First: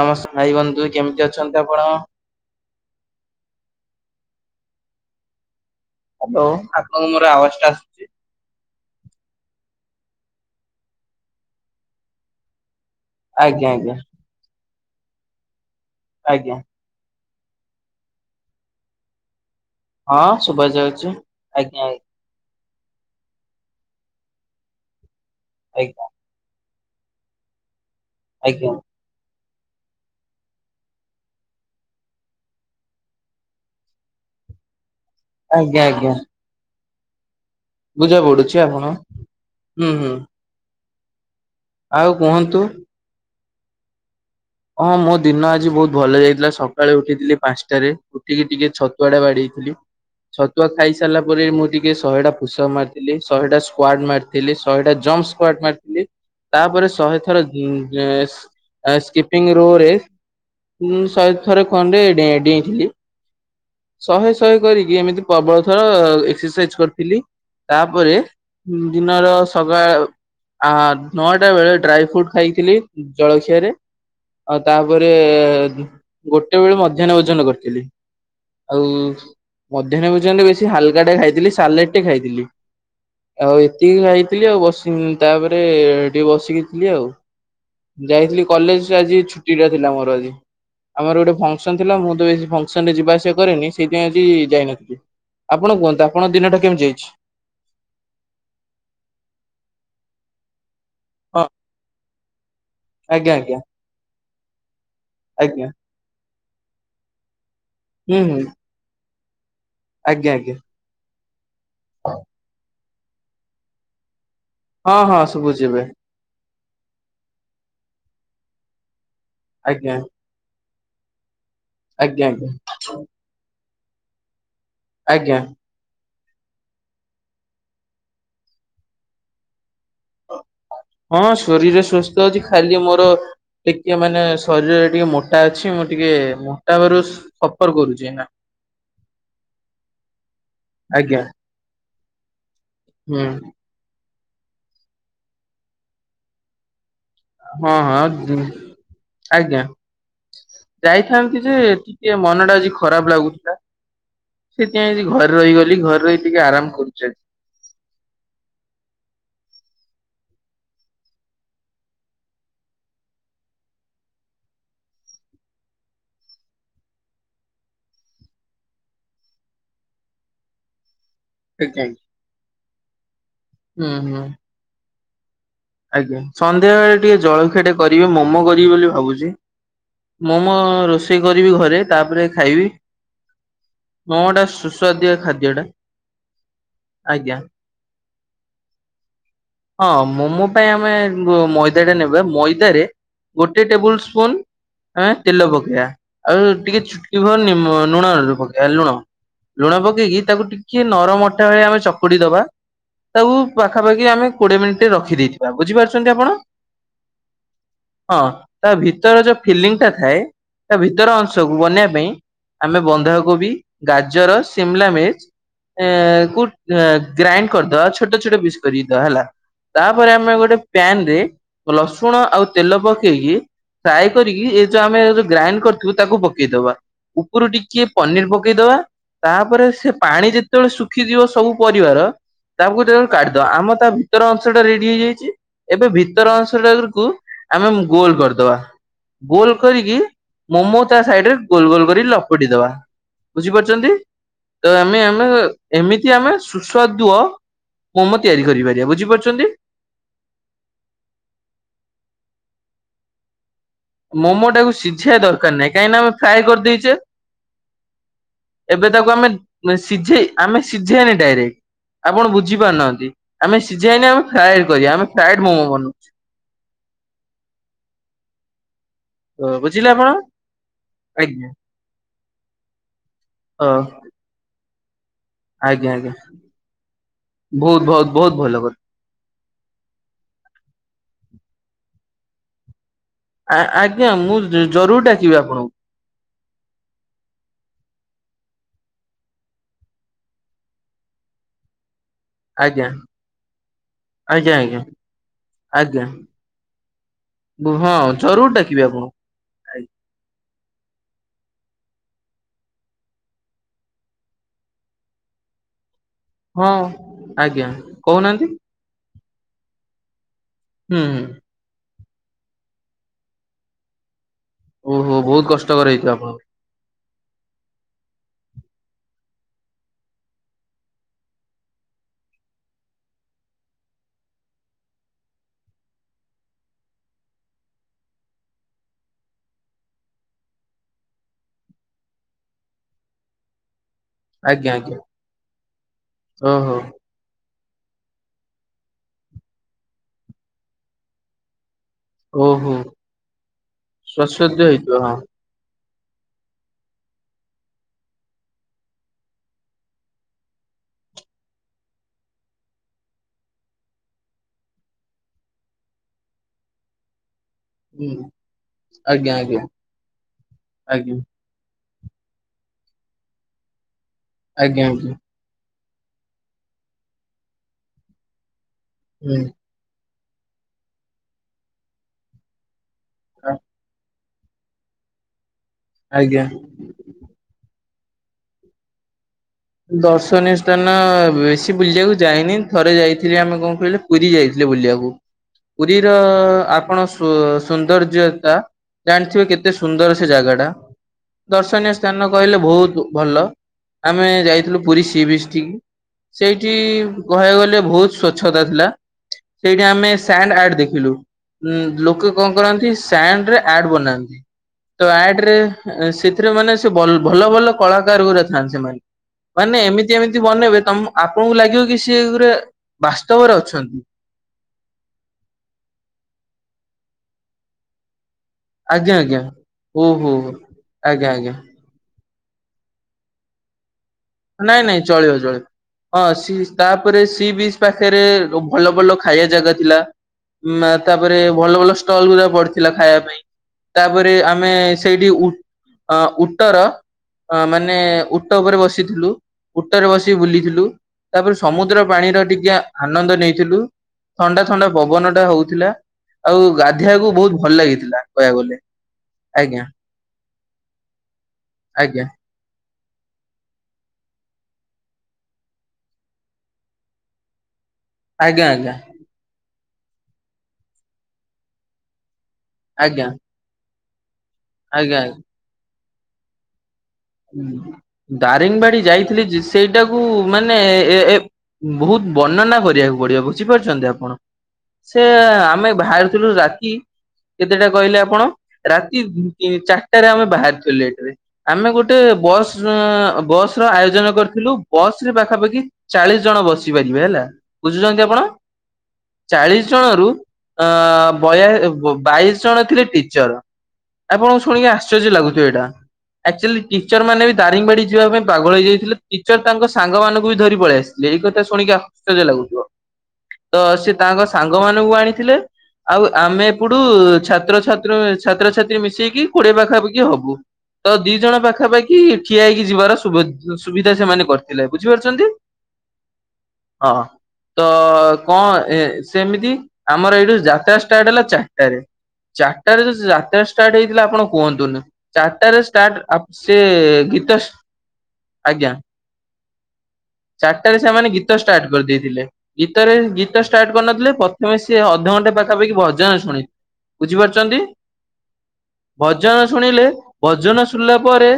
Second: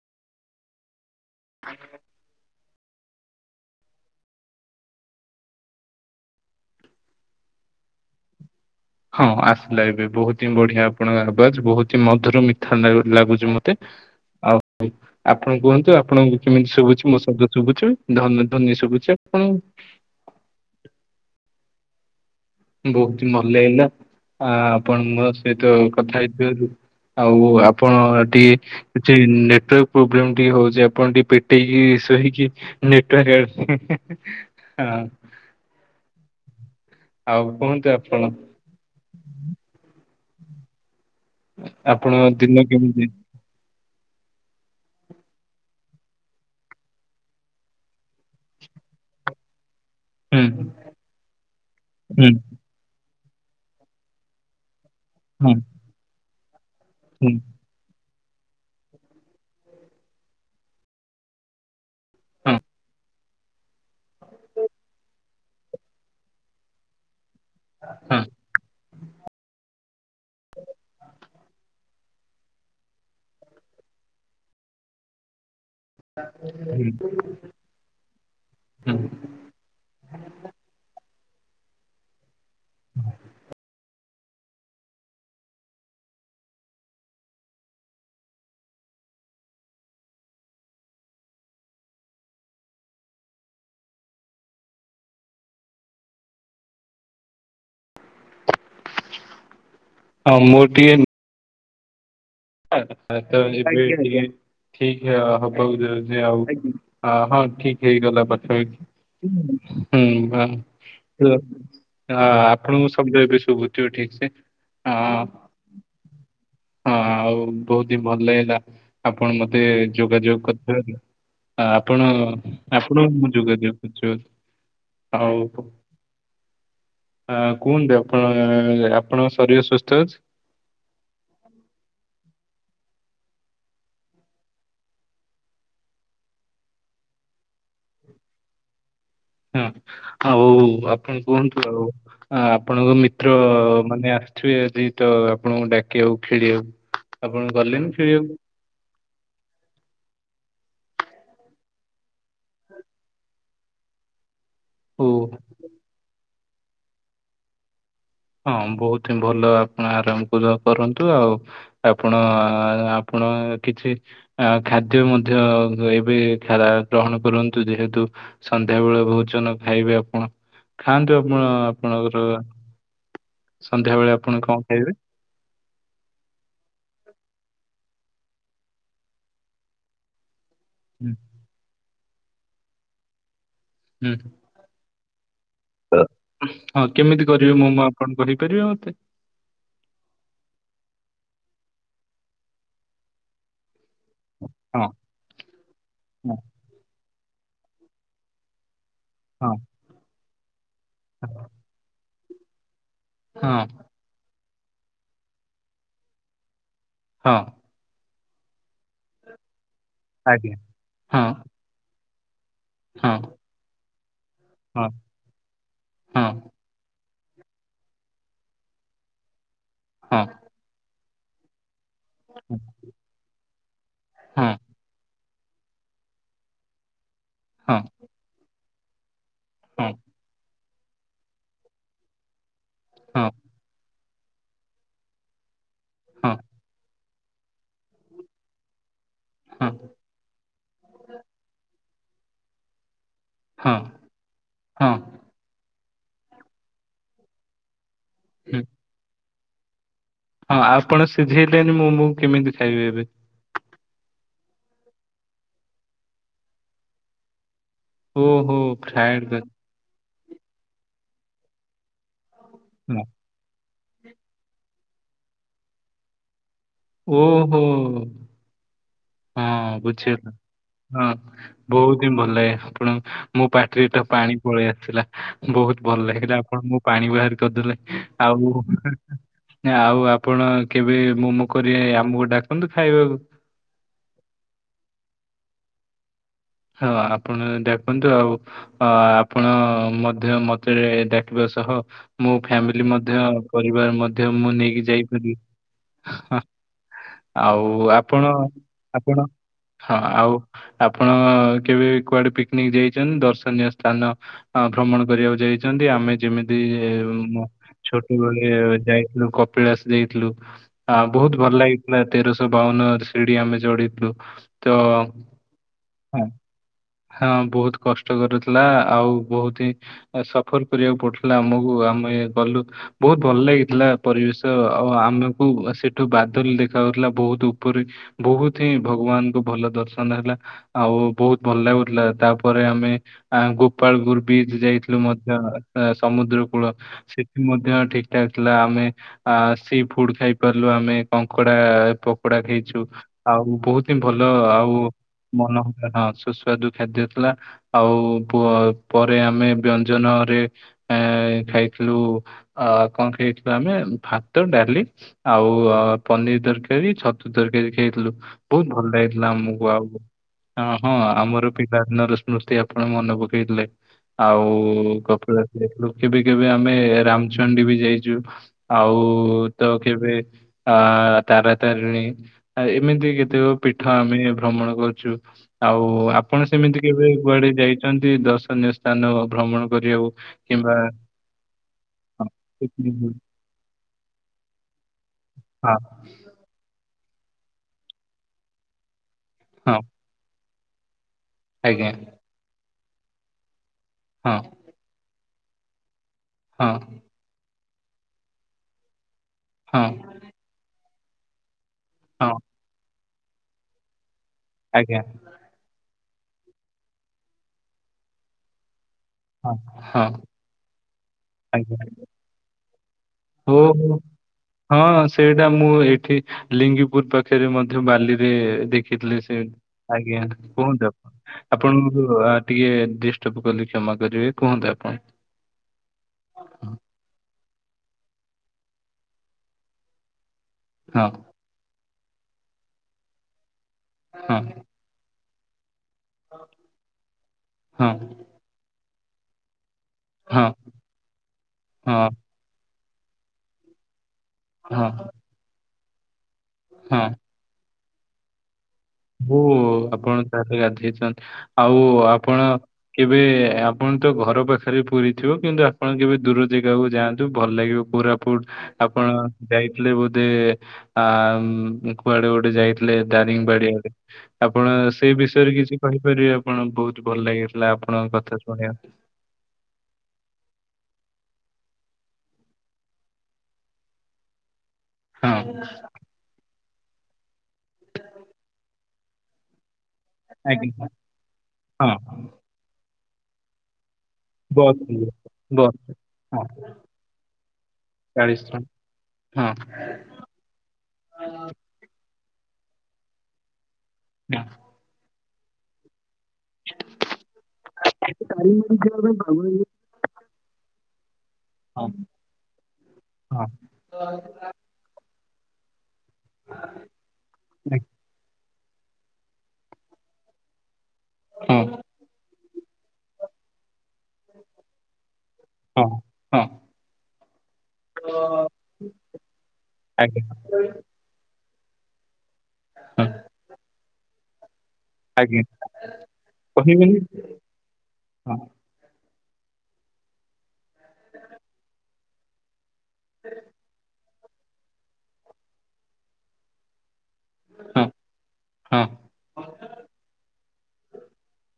ନମସ୍କାର ଭାଇ ବନ୍ଧୁ, କେମିତି ଅଛନ୍ତି ଆପଣ? ହ୍ୟାଲୋ ଆପଣଙ୍କୁ ମୋର ଆବାଜ ଟା ଆସ ହଁ, ଆସିଲା ଏବେ। ବହୁତ ହିଁ ବଢିଆ। ଆପଣଙ୍କ ଆବାଜ ବହୁତ ହିଁ ମଧୁର, ମି ଥଣ୍ଡା ପରି ଲାଗୁଛି ଆଜ୍ଞା ମତେ। ଆଜ୍ଞା ଆଉ, ଆପଣ କୁହନ୍ତୁ ଆପ ଆପଣଙ୍କୁ ଆଜ୍ଞା କେମିତି ଶୁଭୁଛି? ମୋ ଶବ୍ଦ ଶୁଭୁଛି ଧ୍ୱନୀ ଧ୍ୱନୀ ଶୁଭୁଛି ଆପଣଙ୍କୁ। ହଁ, ଶୁଭା ଯାଉଛି ଆଜ୍ଞା। ବହୁତ ହିଁ ଭଲ ଲାଗିଲା ଆ ଆପଣ ମୋ ସହିତ ଆଜ୍ଞା କଥା ହେଇଥିବାରୁ। ଆଉ ଆପଣ ଆ ଟିକେ। ଆଜ୍ଞା ଏଠି ନେଟୱାର୍କ ପ୍ରୋବ୍ଲେମ୍ ଟିକେ ହଉଛି ଆପଣ ଟିକେ ପେଟେଇକି ଶୋହିକି। ନେଟୱର୍କ ଜାଗା ଟିକେ ହେଁ ହେଁ ହଁ। ଆଜ୍ଞା ଆଜ୍ଞା। ଆଉ କୁହନ୍ତୁ। ବୁଝା ଆପଣ ପଡୁଛି ଆପଣ ହୁଁ ହୁଁ। ଆଉ ଆପଣଙ୍କ କୁହନ୍ତୁ ଦିନ କେମିତି। ହଁ ମୋ ଦିନ ଆଜି ବହୁତ ଭଲ ଯାଇଥିଲା ସକାଳେ ଉଠିଥିଲି ପାଞ୍ଚଟାରେ ଉଠିକି ଟିକେ ଛତୁଆଟା ବାଡେଇ ଥିଲି। ହୁଁ ଛତୁଆ ଖାଇ ସାରିଲା ପରେ ମୁଁ ଟିକେ ହୁଁ ଶହେଟା ପୁସ ଅପ୍ ମାରିଥିଲି ଶହେଟା ସ୍କ୍ୱାର୍ଡ ମାରି ଥିଲି ଶହେଟା ଜମ୍ପସ୍ ହୁଁ ସ୍କ୍ୱଟ ମାରିଥିଲି ତାପରେ ଶହେ ହୁଁ ଥର ଉଁ ଏଁ ଏ‌ସ୍କି ସ୍କିପିଙ୍ଗ ରୋ ରେ ହୁଁ ଶହେ ଥରେ ଖଣ୍ଡେ ଡିଁ ହଁ ଡେଇଁଥିଲି। ଶହେ ଶହେ କରିକି ଏମିତି ପ୍ରବଳଥର ଏକ୍ସ ସାଇଜ କରିଥିଲି ତାପରେ। ହଁ ଦିନର ସକାଳ ଆଁ ନଅଟା ବେଳେ ଡ୍ରାଇ ଫ୍ରୁଟ୍। ଖାଇଥିଲି ଜଳଖିଆରେ। ଆଉ ତାପରେ ଉଁ। ଗୋଟେ ବେଳେ ମଧ୍ୟାହ୍ନ ଭୋଜନ କରିଥିଲି ଆଉ ହଁ ମଧ୍ୟାହ୍ନ ଭୋଜନରେ ବେଶୀ ହାଲକାଟେ ଖାଇଥିଲି ସାଲାଡ୍ ଟେ ଖାଇଥିଲି ଆଉ ଏତିକି ଖାଇ। ଥିଲି ଆଉ ବସି ତାପରେ ଟିକେ ବସିକି ଥିଲି ଆଉ ଯାଇଥିଲି କଲେଜ। ଆଜି ଛୁଟିଟା ଥିଲା ମୋର ଆଜି। ଆମର ଗୋଟେ ଫଙ୍ଗସନ୍ ଥିଲା ମୁଁ ତ ବେସି ଫଙ୍ଗସନ ରେ ଯିବା ଆସିବା କରେନି ସେଇଥି ପାଇଁ ଆଜି ଯାଇନଥିଲି। ଆପଣ କୁହନ୍ତୁ ଆପଣଙ୍କ ଦିନଟା କେମିତି ଯାଇଛି। ହଁ ମୋର ଟିକେ। ହଁ। ଆଜ୍ଞା ହାତ ଆଜ୍ଞା ଏବେ ଟିକେ ଠିକ ହେ ଆଜ୍ଞା ହବାକୁ ଯାଉଛି ଆଉ। ହ ହଁ ଠିକ ହୁଁ ହୋଇଗଲା ହୁଁ ପାଖା ପାଖି ହୁଁ ଆଜ୍ଞା ହଁ। ଆଜ୍ଞା ଆ ଆପଣଙ୍କୁ ଶବ୍ଦ ଏବେ ଶୁଭୁଥିବ ଠିକ ସେ। ହଁ ହଁ ସବୁଛି ଏବେ। ହଁ ଆଉ ବହୁତ ହି ଭଲ ଲାଗିଲା ଆପଣ ମତେ ଆଜ୍ଞା ଯୋଗାଯୋଗ କରିଥିବାରୁ। ଆପଣ ଆଜ୍ଞା ଆଜ୍ଞା ଆପଣ ମୁଁ ଯୋଗାଯୋଗ କରିଛି ବଧେ ଆଜ୍ଞା ଆଉ। ହଁ କୁହନ୍ତୁ ଆପଣ ଆପଣଙ୍କ ଶରୀର ସୁସ୍ଥ ଅଛି। ହଁ ଶରୀର ସୁସ୍ଥ ଅଛି ଖାଲି ମୋର। ଟିକେ ମାନେ ଶରୀରରେ ଟିକେ ମୋଟା ଅଛି ମୁଁ ଟିକେ ମୋଟା ହବାରୁ ସଫର କରୁଛି ନା [inaudible] ହଁ ଆଉ ଆପଣ ଆଜ୍ଞା କୁହନ୍ତୁ ଆଉ ଆପଣଙ୍କ ହୁଁ ମିତ୍ର ମାନେ ଥିବେ ଯଦି ତ ଆପଣଙ୍କୁ ଡାକି ଆକୁ ଖେଳି ଆଉ। ହଁ ହଁ ଆଜ୍ଞା ଯାଇଥାନ୍ତି ଯେ ଟିକେ ମନ ଟା ଆଜି ଖରାପ ଲାଗୁଥିଲା। ସେଥିପାଇଁ ଓ ଆଜି ଘରେ ରହିଗଲି ଘରେ ରହି ଟିକେ ଆରାମ କରୁଛି ଆଜି ହଁ ବହୁତ ହିଁ ଭଲ ଆପଣ ଆରାମ ପୁରା କରନ୍ତୁ ଆଉ। ଆପଣ ଆପଣ କିଛି। ଆ ଖାଦ୍ୟ ମଧ୍ୟ ଏବେ ସାରା ଗ୍ରହଣ କରନ୍ତୁ ଯେହେତୁ। ସନ୍ଧ୍ୟା ବେଳେ ଭୋଜନ ଖାଇବେ ଆପଣ ଖାଆନ୍ତୁ ଆପଣ ଆଜ୍ଞା। ଆପଣଙ୍କର। ହୁଁ ସନ୍ଧ୍ୟାବେଳେ ହୁଁ ଆପଣ କଣ ଖାଇବେ? ଆଜ୍ଞା ସନ୍ଧ୍ୟାବେଳେ ଟିକେ ଜଳଖିଆଟେ କରିବେ ମୋମୋ କରିବି ବୋଲି ଭାବୁଛି ମୋମୋ ମୁଁ ହୁଁ ରୋଷେଇ କରିବି ଘରେ ତାପରେ ଖାଇବି ହୁଁ। ନଅ ଟା ସୁସ୍ ସୁଆଦିଆ ଖାଦ୍ୟଟା ହଁ କେମିତି କରିବେ ମୋମୋ ଆପଣ କହିପାରିବେ ମତେ? ହଁ ମୋମୋ ପାଇଁ ଆମେ ମଇଦାଟା ନେବେ ମଇଦାରେ ଗୋଟେ ଟେବୁଲ ସ୍ପୁନ୍ ହଁ ତେଲ ପକେଇବା ହଁ ଆଉ ଟିକେ ଛୁ [unintelligible] ହଁ। ଲୁଣ ପକେଇକି ତାକୁ ଟିକେ ନରମ ଅଟା ଭଳିଆ ଆମେ ଚକୁଡି ଦବା ତାକୁ ହଁ ପାଖାପାଖି କି ଆମେ କୋଡିଏ ମିନିଟି ରଖିଦେଇଥିବା ବୁଝିପାରୁଛନ୍ତି ଆପଣ? ହଁ। ହଁ ତା ଭିତର ଯୋଉ ଫିଲିଂ ଟା ଥାଏ ଆଜ୍ଞା ତା ଭିତର ହଁ ଅଂଶକୁ ବନେଇବା ପାଇଁ ଆମେ ହଁ ବନ୍ଧାକୋବି, ଗାଜର, ହଁ ସିମ୍ଲା ମିିର୍ଚ୍ ହଁ ଏକୁ ଗ୍ରାଇଣ୍ଡ୍ କରିଦବା ଛୋଟ ଛୋଟ ପିସ୍ କରିକି ଦବା ହେଲା। ତାପରେ ହଁ ଆମେ ଗୋଟେ ପ୍ୟାନ୍ ରେ ରସୁଣ ଆଉ ତେଲ ପକେଇକି ଫ୍ରାଏ କରିକି ହଁ ଏଇ ଯୋଉ ଆମେ ଯୋଉ ଗ୍ରାଇଣ୍ଡ୍ କରିିଥିବୁ ତାକୁ ପକେଇଦବା। ଉପୁରୁ ହଁ ହଁ ଟିକେ ପନିର ପକେଇଦବା ତାପରେ ହଁ ସେ ପାଣି ରେ ଯେତେବେଳେ ଶୁଖିଯିବ ସବୁ ପରିବାର ତାକୁ ସେତେବେଳେ ହଁ କାଢିଦବା ଆମ ତା ଭିତର ଅଂଶ ରେଡି ହେଇଯାଇଛି ଏବେ ଭିତର ହଁ ଅଂଶ ଟାକୁ ଆମେ ଗୋଲ୍ କରିଦବା। ଗୋଲ କରିକି ମୋମୋ ତା ସାଇଡରେ ଗୋଲ୍ ଗୋଲ୍ କରି ଲପଟି ଦବା। ହଁ ବୁଝିପାରୁଛନ୍ତି, ତ ହଁ ଆମେ ଆମେ ଏମିତି ଆମେ ସୁସ୍ୱାଦ୍ବ ମୋମ ତିଆରି ହୁଁ କରିପାରିବା ବୁଝିପାରୁଛନ୍ତି। ହଁ ଆପଣ ସିଝେଇଲେନି ମୋମୋ କେମିତି ଖାଇବେ ଏବେ? ମୋମୋ ଟାକୁ ସିଝେଇବା ଦରକାର ନାହିଁ କାହିଁକିନା ଆମେ ଫ୍ରାଏ କରିଦେଇଛେ। ଓହୋ ଏବେ ତାକୁ ଫ୍ରାଏଡ ଆମେ କରି ସିଝେଇ ଆମେ ସିଝେଇଆନି ଡାଇରେକ୍ଟ୍ ଆପଣ ହଁ, ବୁଝିପାରୁନାହାନ୍ତି ଆମେ ସିଝେଇଆନି ଆମେ ଫ୍ରାଏ କରିବା ଆମେ ଫ୍ରାଏଡ୍ ମୋମୋ ବନୋଉ। ଓହୋ ହୋ ହଁ ବୁଝିଲେ ଆପଣ ବୁଝିଲି ହଁ। ଆଜ୍ଞା ବୋହୁତି ହିଁ ଭଲ ଲାଗେ ଆପଣ ମୋ ହଁ ପାଟିରେ ତ ପାଣି ପଳେଇ ଆସିଲା। ବହୁତ୍ ଆଜ୍ଞା ଭଲ ଆଜ୍ଞା ଲାଗିଲା ଆପଣ ମୋ ପାଣି ବାହାର କରିଦେଲେ ବହୁତ ବହୁତ ବହୁତ ଆଉ ଭଲ ଆଉ ଆପଣ କେବେ ମୋମୋ କରିବେ ଆମକୁ ଡାକନ୍ତୁ ଖାଇବାକୁ? ଆ ଆଜ୍ଞା ମୁଁ ଜରୁରୀ ଡାକିବି ଆପଣଙ୍କୁ। ହଁ ଆପଣ ଡାକନ୍ତୁ ଆଉ। ହଁ ଆପଣ ମଧ୍ୟ ମତେ ଡାକିବା ସହ ମୋ ଫ୍ୟାମିଲି ଆଜ୍ଞା ମଧ୍ୟ ପରିବାର ମଧ୍ୟ ଆଜ୍ଞା ମୁଁ ଆଜ୍ଞା ନେଇକି ଯାଇପାରିବି। ଆଜ୍ଞା ହଁ ଆଉ ବୁ- ହଁ ଆପଣ, ଜରୁର ଡାକିବି ଆପଣଙ୍କୁ ଆପଣ ଆଜ୍ଞା। ହଁ ଆଉ ଆପଣ ହଁ କେବେ ବି କୁଆଡେ ପିକ୍ନିକ୍ ଯାଇଛନ୍ତି, ଦର୍ଶନୀୟ ସ୍ଥାନ ଭ୍ରମଣ କରିବାକୁ ଯାଇ ଛନ୍ତି, ଆମେ ଯେମିତି ହଁ ଆଜ୍ଞା କହୁନାହାନ୍ତି ଛୋଟବେଳେ ଯାଇଥିଲୁ କ ପିଳାସ ଯାଇଥିଲୁ ଆ ହୁଁ ହୁଁ ବହୁତ ଭଲ ଲାଗି ଲା ତେରଶହ ବାଉନ ସିଡିି ଆମେ ଚଢିଥିଲୁ, ତ ବ୍ରତଘର ହେଇଥିବ ହଁ ଆପଣ ହଁ ବହୁତ୍ କଷ୍ଟକର ଥିଲା ଆଉ ବହୁତ୍ ହିଁ ଆ ସଫର୍ କରିବାକୁ ପଡୁଥିଲା ଆମକୁ ଆମେ ଗଲୁ। ବହୁତ ଭଲ ଲାଗିଥିଲା ପରିବେଶ ଆଉ ଆମକୁ ସେଠୁ ବାଦଲ୍ ଦେଖାଯାଉଥିଲା ବହୁତ ଉପରେ ବୋହୁତ୍ ହିଁ ଭଗବାନଙ୍କୁ ଭଲ ଦର୍ଶନ ହେଲା। ଆଉ ବହୁତ ଭଲ ଲାଗୁଥିଲା ତାପରେ ଆମେ ଆଁ ଗୋପାଳପୁର ବିଚ୍ ଆଜ୍ଞା ଆଜ୍ଞା ଯାଇଥିଲୁ ମଧ୍ୟ ଆ ସମୁଦ୍ରକୂଳ ଓହୋ ସେ ମଧ୍ୟ ଠିକ୍ ଠାକ୍ ଥିଲା ଆମେ, ଆ ସି ଫୁଡ୍ ଖାଇ ପାରିଲୁ ଆମେ କଙ୍କଡା ପ କଡା ଓହୋ ଖାଇଛୁ, ଆଉ ବୋହୁତ୍ ହିଁ ଭଲ ଶ୍ୱାସରୁଦ୍ଧ ଆଉ ହେଇଥିବ ହଁ ମନ ହୋଉଥିଲା, ହଁ ସୁସ୍ୱାଦୁ ଖାଦ୍ୟ ଥିଲା। ଆଉ ପୁଅ ପରେ ଆମେ ବ୍ୟଞ୍ଜନରେ ଏଁ ଖାଇଥିଲୁ ଆ କଣ ଖାଇଥିଲୁ ଆମେ ଭାତ, ଡାଲି ଆଉ ଅ ପନିର୍ ତରକାରୀ, ଛତୁ ତରକାରୀ ହୁଁ ଖେଇଥିଲୁ, ବହୁତ ଭଲ ଲାଗିଥିଲା ଆଜ୍ଞା ଆଜ୍ଞା ଆମକୁ ଆଉ ହଁ ହଁ ଆଜ୍ଞା ଆମର ପିଲାଦିନର ସ୍ମୃତି ଆପଣ ମନେ ପକେଇଦେଲେ, ଆଉ ଆଜ୍ଞା ଆଜ୍ଞା କପିଳା ଯାଇଥିଲୁ, କେବେ କେବେ ଆମେ ରାମଚଣ୍ଡୀ ବି ଯାଇଚୁ, ଆଉ ହୁଁ ତ କେବେ ଅ ତାରାତାରିଣୀ ଆ ଏମିତି କେତେକ ଆ- ପୀଠ ଆମେ ଭ୍ରମଣ କରୁଛୁ, ଆଉ ଆଜ୍ଞା ଆପଣ ସେମିତି କେବେ କୁଆଡେ ଯାଇଛନ୍ତି ଦର୍ଶନୀୟ ସ୍ଥାନ ଭ୍ରମଣ କରିବାକୁ? ଦର୍ଶନୀୟ କିମ୍ବା ସ୍ଥାନ ବେଶୀ ବୁଲିବାକୁ ଯାଇନି ହଁ ଥରେ ହଁ ଯାଇଥିଲି ଆମେ କଣ କହିଲେ ପୁରୀ ଯାଇଥିଲେ ବୁଲିବାକୁ, ପୁରୀର ଆପଣ ସୋ ସୌନ୍ଦର୍ଯ୍ୟତା ଜାଣିଥିବେ କେତେ ହଁ ସୁନ୍ଦର ସେ ଜାଗାଟା, ଆଜ୍ଞା ଦର୍ଶନୀୟ ସ୍ଥାନ କହିଲେ ବହୁତ ଭଲ। ଆମେ ହଁ ଯାଇଥିଲୁ ପୁରୀ ସି ବିଷ୍ଟିକି, ସେଇଠି ହଁ କହିବାକୁ ଗଲେ ବହୁତ ସ୍ଵଚ୍ଛତା ଥିଲା, ସେଇଟି ହଁ ଆମେ ସ୍ୟାଣ୍ଡ ଆର୍ଡ଼ ଦେଖିଲୁ। ଉଁ ଲୋକେ ହଁ କଣ କରନ୍ତି ସ୍ୟାଣ୍ଡରେ ଆର୍ଡ଼ ବନାନ୍ତି, ଆଜ୍ଞା ତ ଆର୍ଡ଼ରେ ଆଁ ସେଥିରେ ମାନେ ସେ ବଲ୍ ଭଲ ଭଲ କଳାକାର ଗୁରେ ଥାଆନ୍ତି ସେମାନେ। ହଁ ମାନେ ହଁ ଏମିତି ଏମିତି ବନେଇବେ ତମ୍ ଆପଣଙ୍କୁ ଲାଗିବ କି ସିଏ ଗୁରେ ବାସ୍ତବରେ ଓହୋ ଅଛନ୍ତି। ହଁ ସେଇଟା ମୁଁ ଏଇଠି ଲିଙ୍ଗିପୁର ପାଖରେ ମଧ୍ୟ ବାଲିରେ ଆଜ୍ଞା ଦେଖିଥିଲେ ସେ ଆଜ୍ଞା। ଆଜ୍ଞା ଓହୋ କୁହନ୍ତୁ ଆପ୍, ଆଜ୍ଞା ଆଜ୍ଞା ଆପଣଙ୍କୁ ଆ ଟିକେ ଡ଼ିଷ୍ଟବ୍ କଲି କ୍ଷମା କରିବେ। କୁହନ୍ତୁ ନାଇଁ ଆପଣ ନାଇଁ ଚଳିବ ଚଳିବ। ହଁ ସି ତାପରେ ସି ବିଜ୍ ପାଖରେ ଭଲ ଭଲ ଖାଇବା ଜାଗା ଥିଲା। ମା ହଁ ତାପରେ ଭଲ ଭଲ ଷ୍ଟଲ ଗୁରା ପଡ଼ିଥିଲା ଖାଇବା ପାଇଁ ତାପରେ ହଁ ଆମେ ସେଇଠି ଉ ଅ ଉଟର ଅ ହଁ ମାନେ ଉଟ ଉପରେ ବସିଥିଲୁ। ଉଟରେ ବସି ହଁ ବୁଲିଥିଲୁ ତାପରେ ସମୁଦ୍ର ହଁ ପାଣିର ଟିକେ ଆନନ୍ଦ ନେଇଥିଲୁ। ଥଣ୍ଡା ଥଣ୍ଡା ହଁ ପବନ ଟା ହଉଥିଲା ଆଉ ହଁ ଗାଧେଇଆକୁ ବହୁତ ଭଲ ଲାଗିଥିଲା କହିବାକୁ ଗଲେ। ହ ଆଜ୍ଞା ଆପଣ ତାହଲେ ଗାଧେଇଚନ୍ତି ଆଉ ଆଜ୍ଞା ଆପଣ କେବେ ଆପଣ ତ ଘର ପାଖରେ ପୁରୀ ଥିବ କିନ୍ତୁ ଆପଣ କେବେ ଦୂର ଜାଗାକୁ ଯାଆନ୍ତୁ ଭଲ ଲାଗିବ ପୁରା ଆଜ୍ଞା ଆଜ୍ଞା। ଆପଣ ଯାଇଥିଲେ ବୋଧେ ଆ କୁଆଡେ ଗୋଟେ ଯାଇଥିଲେ ଆଜ୍ଞା ଦାରିଙ୍ଗ ବାଡିଆଡେ। ଆପଣ ସେ ଆଜ୍ଞା ବିଷୟରେ କିଛି କହିପାରିବେ ଆପଣ ବହୁତ୍ ଦାରିଙ୍ଗବାଡି ଯାଇଥିଲି ସେଇଟାକୁ ମାନେ ଏ ଏ ବହୁତ ବର୍ଣ୍ଣନା କରିବାକୁ ପଡିବ ବୁଝିପାରୁଚନ୍ତି ଆପଣ। ସେ ହଁ ଆମେ ଭାରଥିଲୁ ରାତି କେତେଟା କହିଲେ ଆପଣ ରାତି ଚାରିଟରେ ଆମେ ଆଜ୍ଞା ବାହାରିଚୁ ଲେଟରେ। ଆମେ ହଁ ଗୋଟେ ଏ ବସ୍ ବସ୍ ର ଆୟୋଜନ କରିଥିଲୁ ବସ୍ ରେ ବସ୍ ପାଖାପାଖି ଚାଳିଶ ହଁ ଜଣ ବସି ପାରିବେ ହେଲା ବୁଝୁଚନ୍ତି ଆପଣ। ଚାଳିଶ ଟଙ୍କା ଚାଳିଶ ଜଣରୁ ଅ ବୟା ବ ବ ବାଇଶି ଜଣ ଥିଲେ ଟିଚର ହଁ ଆପଣଙ୍କୁ ଶୁଣିକି ଆସ ଚର୍ଯ୍ୟ ଲାଗୁିବ ଏଇଟା। କ୍ଚୁଆଲି ଟିଚର ମାନେ ବି ଦାରିଙ୍ଗବାଡି ଯିବା ହଁ ପାଇଁ ତାରିଣୀ ପାଗଳ ହେଇ ଯିବା ପାଇଁ ଯାଇଥିଲେ ବାବୁଆଇ। ଟିଚର ତାଙ୍କ ସାଙ୍ଗ ମାନଙ୍କୁ ବି ଧରି ପଳେଇ ଆସଥିଲେ ଏଇ କଥା ହଁ ଶୁଣିକି ଆଶ୍ଚର୍ଯ୍ୟ ଲାଗୁଥିବ ହଁ ତ ସେ ତାଙ୍କ ସାଙ୍ଗ ମାନଙ୍କୁ ଆଣିଥିଲେ ଆଉ ଆମେ ଏପଟୁ ଛାତ୍ରଛାତ୍ରୀ ଛାତ୍ରଛାତ୍ରୀ ମିଶେଇକି କୋଡିଏ ପାଖାପାଖି ହବୁ। ତ ଦି ଜଣ ଆଜ୍ଞା। ହଁ ପାଖା କ ଠିଆ ହେଇକି ଯିବାର ସୁବିଧା ସେମାନେ କରିଥିଲେ ବୁଝିପାରୁଚନ୍ତି। ହଁ ହଁ ହଁ। ତ କଣ ସେମିତି ଆଜ୍ଞା ଆମର ଏଇଠୁ ଯାତ୍ରା ଷ୍ଟାର୍ଟ ହେଲା ଚା ଚାରିଟ ହଁ ଯାତ୍ରା ଯାତଟା ଷ୍ଟାର୍ଟ ହେଇଥିଲା ଆପଣ କୁହନ୍ତୁନି। ଆଜ୍ଞା ଚାରିଟାରେ ଷ୍ଟାଟ୍ ଆ ସେ କହିବେନି ଗୀତ ହଁ ଆଜ୍ଞା। ଚାରିଟାରେ ସେମାନେ ଗୀତ ଷ୍ଟାର୍ଟ କରିଦେଇଥିଲେ। ଗୀତରେ ଗୀତ ଷ୍ଟାର୍ଟ କରିନଥିଲେ ପ ମାନେ ସିଏ ଅଧଘଣ୍ଟା ପାଖାପାଖି ଭଜନ ଶୁଣି ବୁଝିପାରୁଚନ୍ତି। ହଁ ହଁ ଭଜନ ଶୁଣିଲେ ଭଜନ ଶୁଣିଲା ପରେ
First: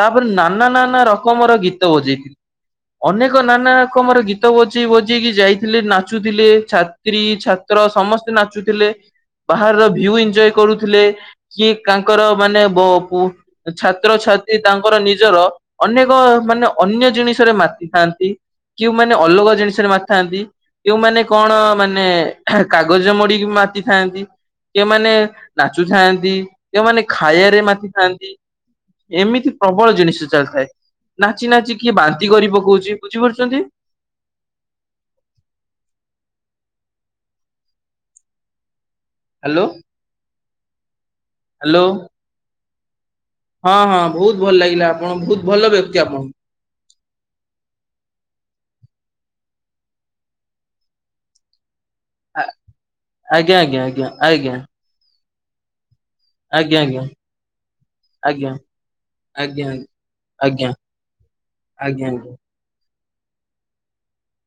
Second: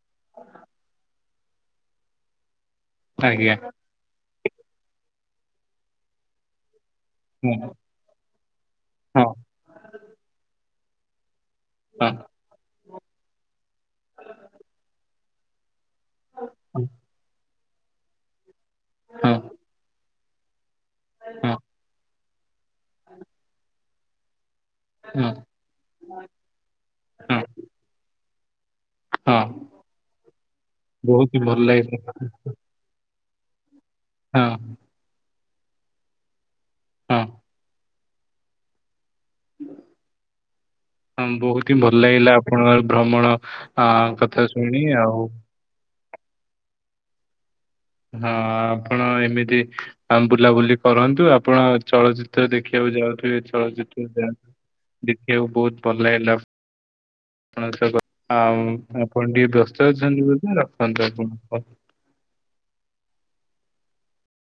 ତାପରେ ନାନା ନାନା ର ରକମର ଗୀତ ବଜେଇଥିଲେ। ଅନେକ ଆଜ୍ଞା ନାନା ରକମର ଗୀତ ବଜେଇ ବଜେଇକି ଯାଇଥିଲେ ନାଚୁଥିଲେ ଛା ତ୍ରି ହଁ ଛାତ୍ର ସମସ୍ତେ ନାଚୁଥିଲେ ହଁ ହଁ ବାହାରର ଭିୁ ଏଞଜୟ କରୁଥିଲେ। କି ହଁ ତାଙ୍କର ହଁ ମାନେ ବ ବୁ ଛାତ୍ରଛାତ୍ରୀ ତାଙ୍କର ନିଜର ଅନେକ ମାନେ ଅନ୍ୟ ଜିନିଷରେ ମାତିଥାନ୍ତି କିଉ ମାନେ ଅଲଗା ଜିନିଷରେ ମା ଥାନ୍ତି କେଉଁମାନେ କଣ ହଁ ହଁ ମାନେ କାଗଜ ମୋଡିକି ମାତିଥାନ୍ତି। କେଉଁମାନେ ନାଚୁଥାନ୍ତି, କେଉଁମାନେ ହଁ ଖାଇବାରେ ମାତିଥାନ୍ତି। ଏମିତି ପ୍ରବଳ ଜିନିଷ ଚାଲିଥାଏ। ବହୁତ ହି ନାଚି ଭଲ ନାଚି କିଏ ଲାଗିଲା ବାନ୍ତି କରି ପକଉଚି ବୁଝିପାରୁଚନ୍ତି। ହଁ। ହଁ। ହ୍ୟାଲୋ। ହ ବହୁତ ହିଁ ହ୍ୟାଲୋ। ଭଲ ଲାଗିଲା ଆପଣଙ୍କ ଭ୍ରମଣ ହଁ ଅ ହଁ ବହୁତ କଥା ଭଲ ଶୁଣି ଲାଗିଲା ଆପଣ ଆଉ ବହୁତ ଭଲ ବ୍ୟକ୍ତି ଆପଣ। ହଁ ଆପଣ ଏମିତି ବୁଲାବୁଲି କରନ୍ତୁ। ଆପଣ ଆ ଚଳଚିତ୍ର ଦେଖିବାକୁ ଯାଉଥିବେ ଆଜ୍ଞା ଆଜ୍ଞା ଚଳଚିତ୍ର ଯାନ୍ତୁ ଆଜ୍ଞା ଦେଖିବାକୁ ବହୁତ ଭଲ ଲାଗିଲା। ଆଜ୍ଞା ଆଜ୍ଞା। ଆପଣ ସହ କଥା ଆ ଆପଣ ଟିକେ ଆଜ୍ଞା ବ୍ୟସ୍ତ ଅଛନ୍ତି ଆଜ୍ଞା ଆଜ୍ଞା ବୋଧେ ଆଜ୍ଞା ରଖନ୍ତୁ ଆପଣ। ଆଜ୍ଞା।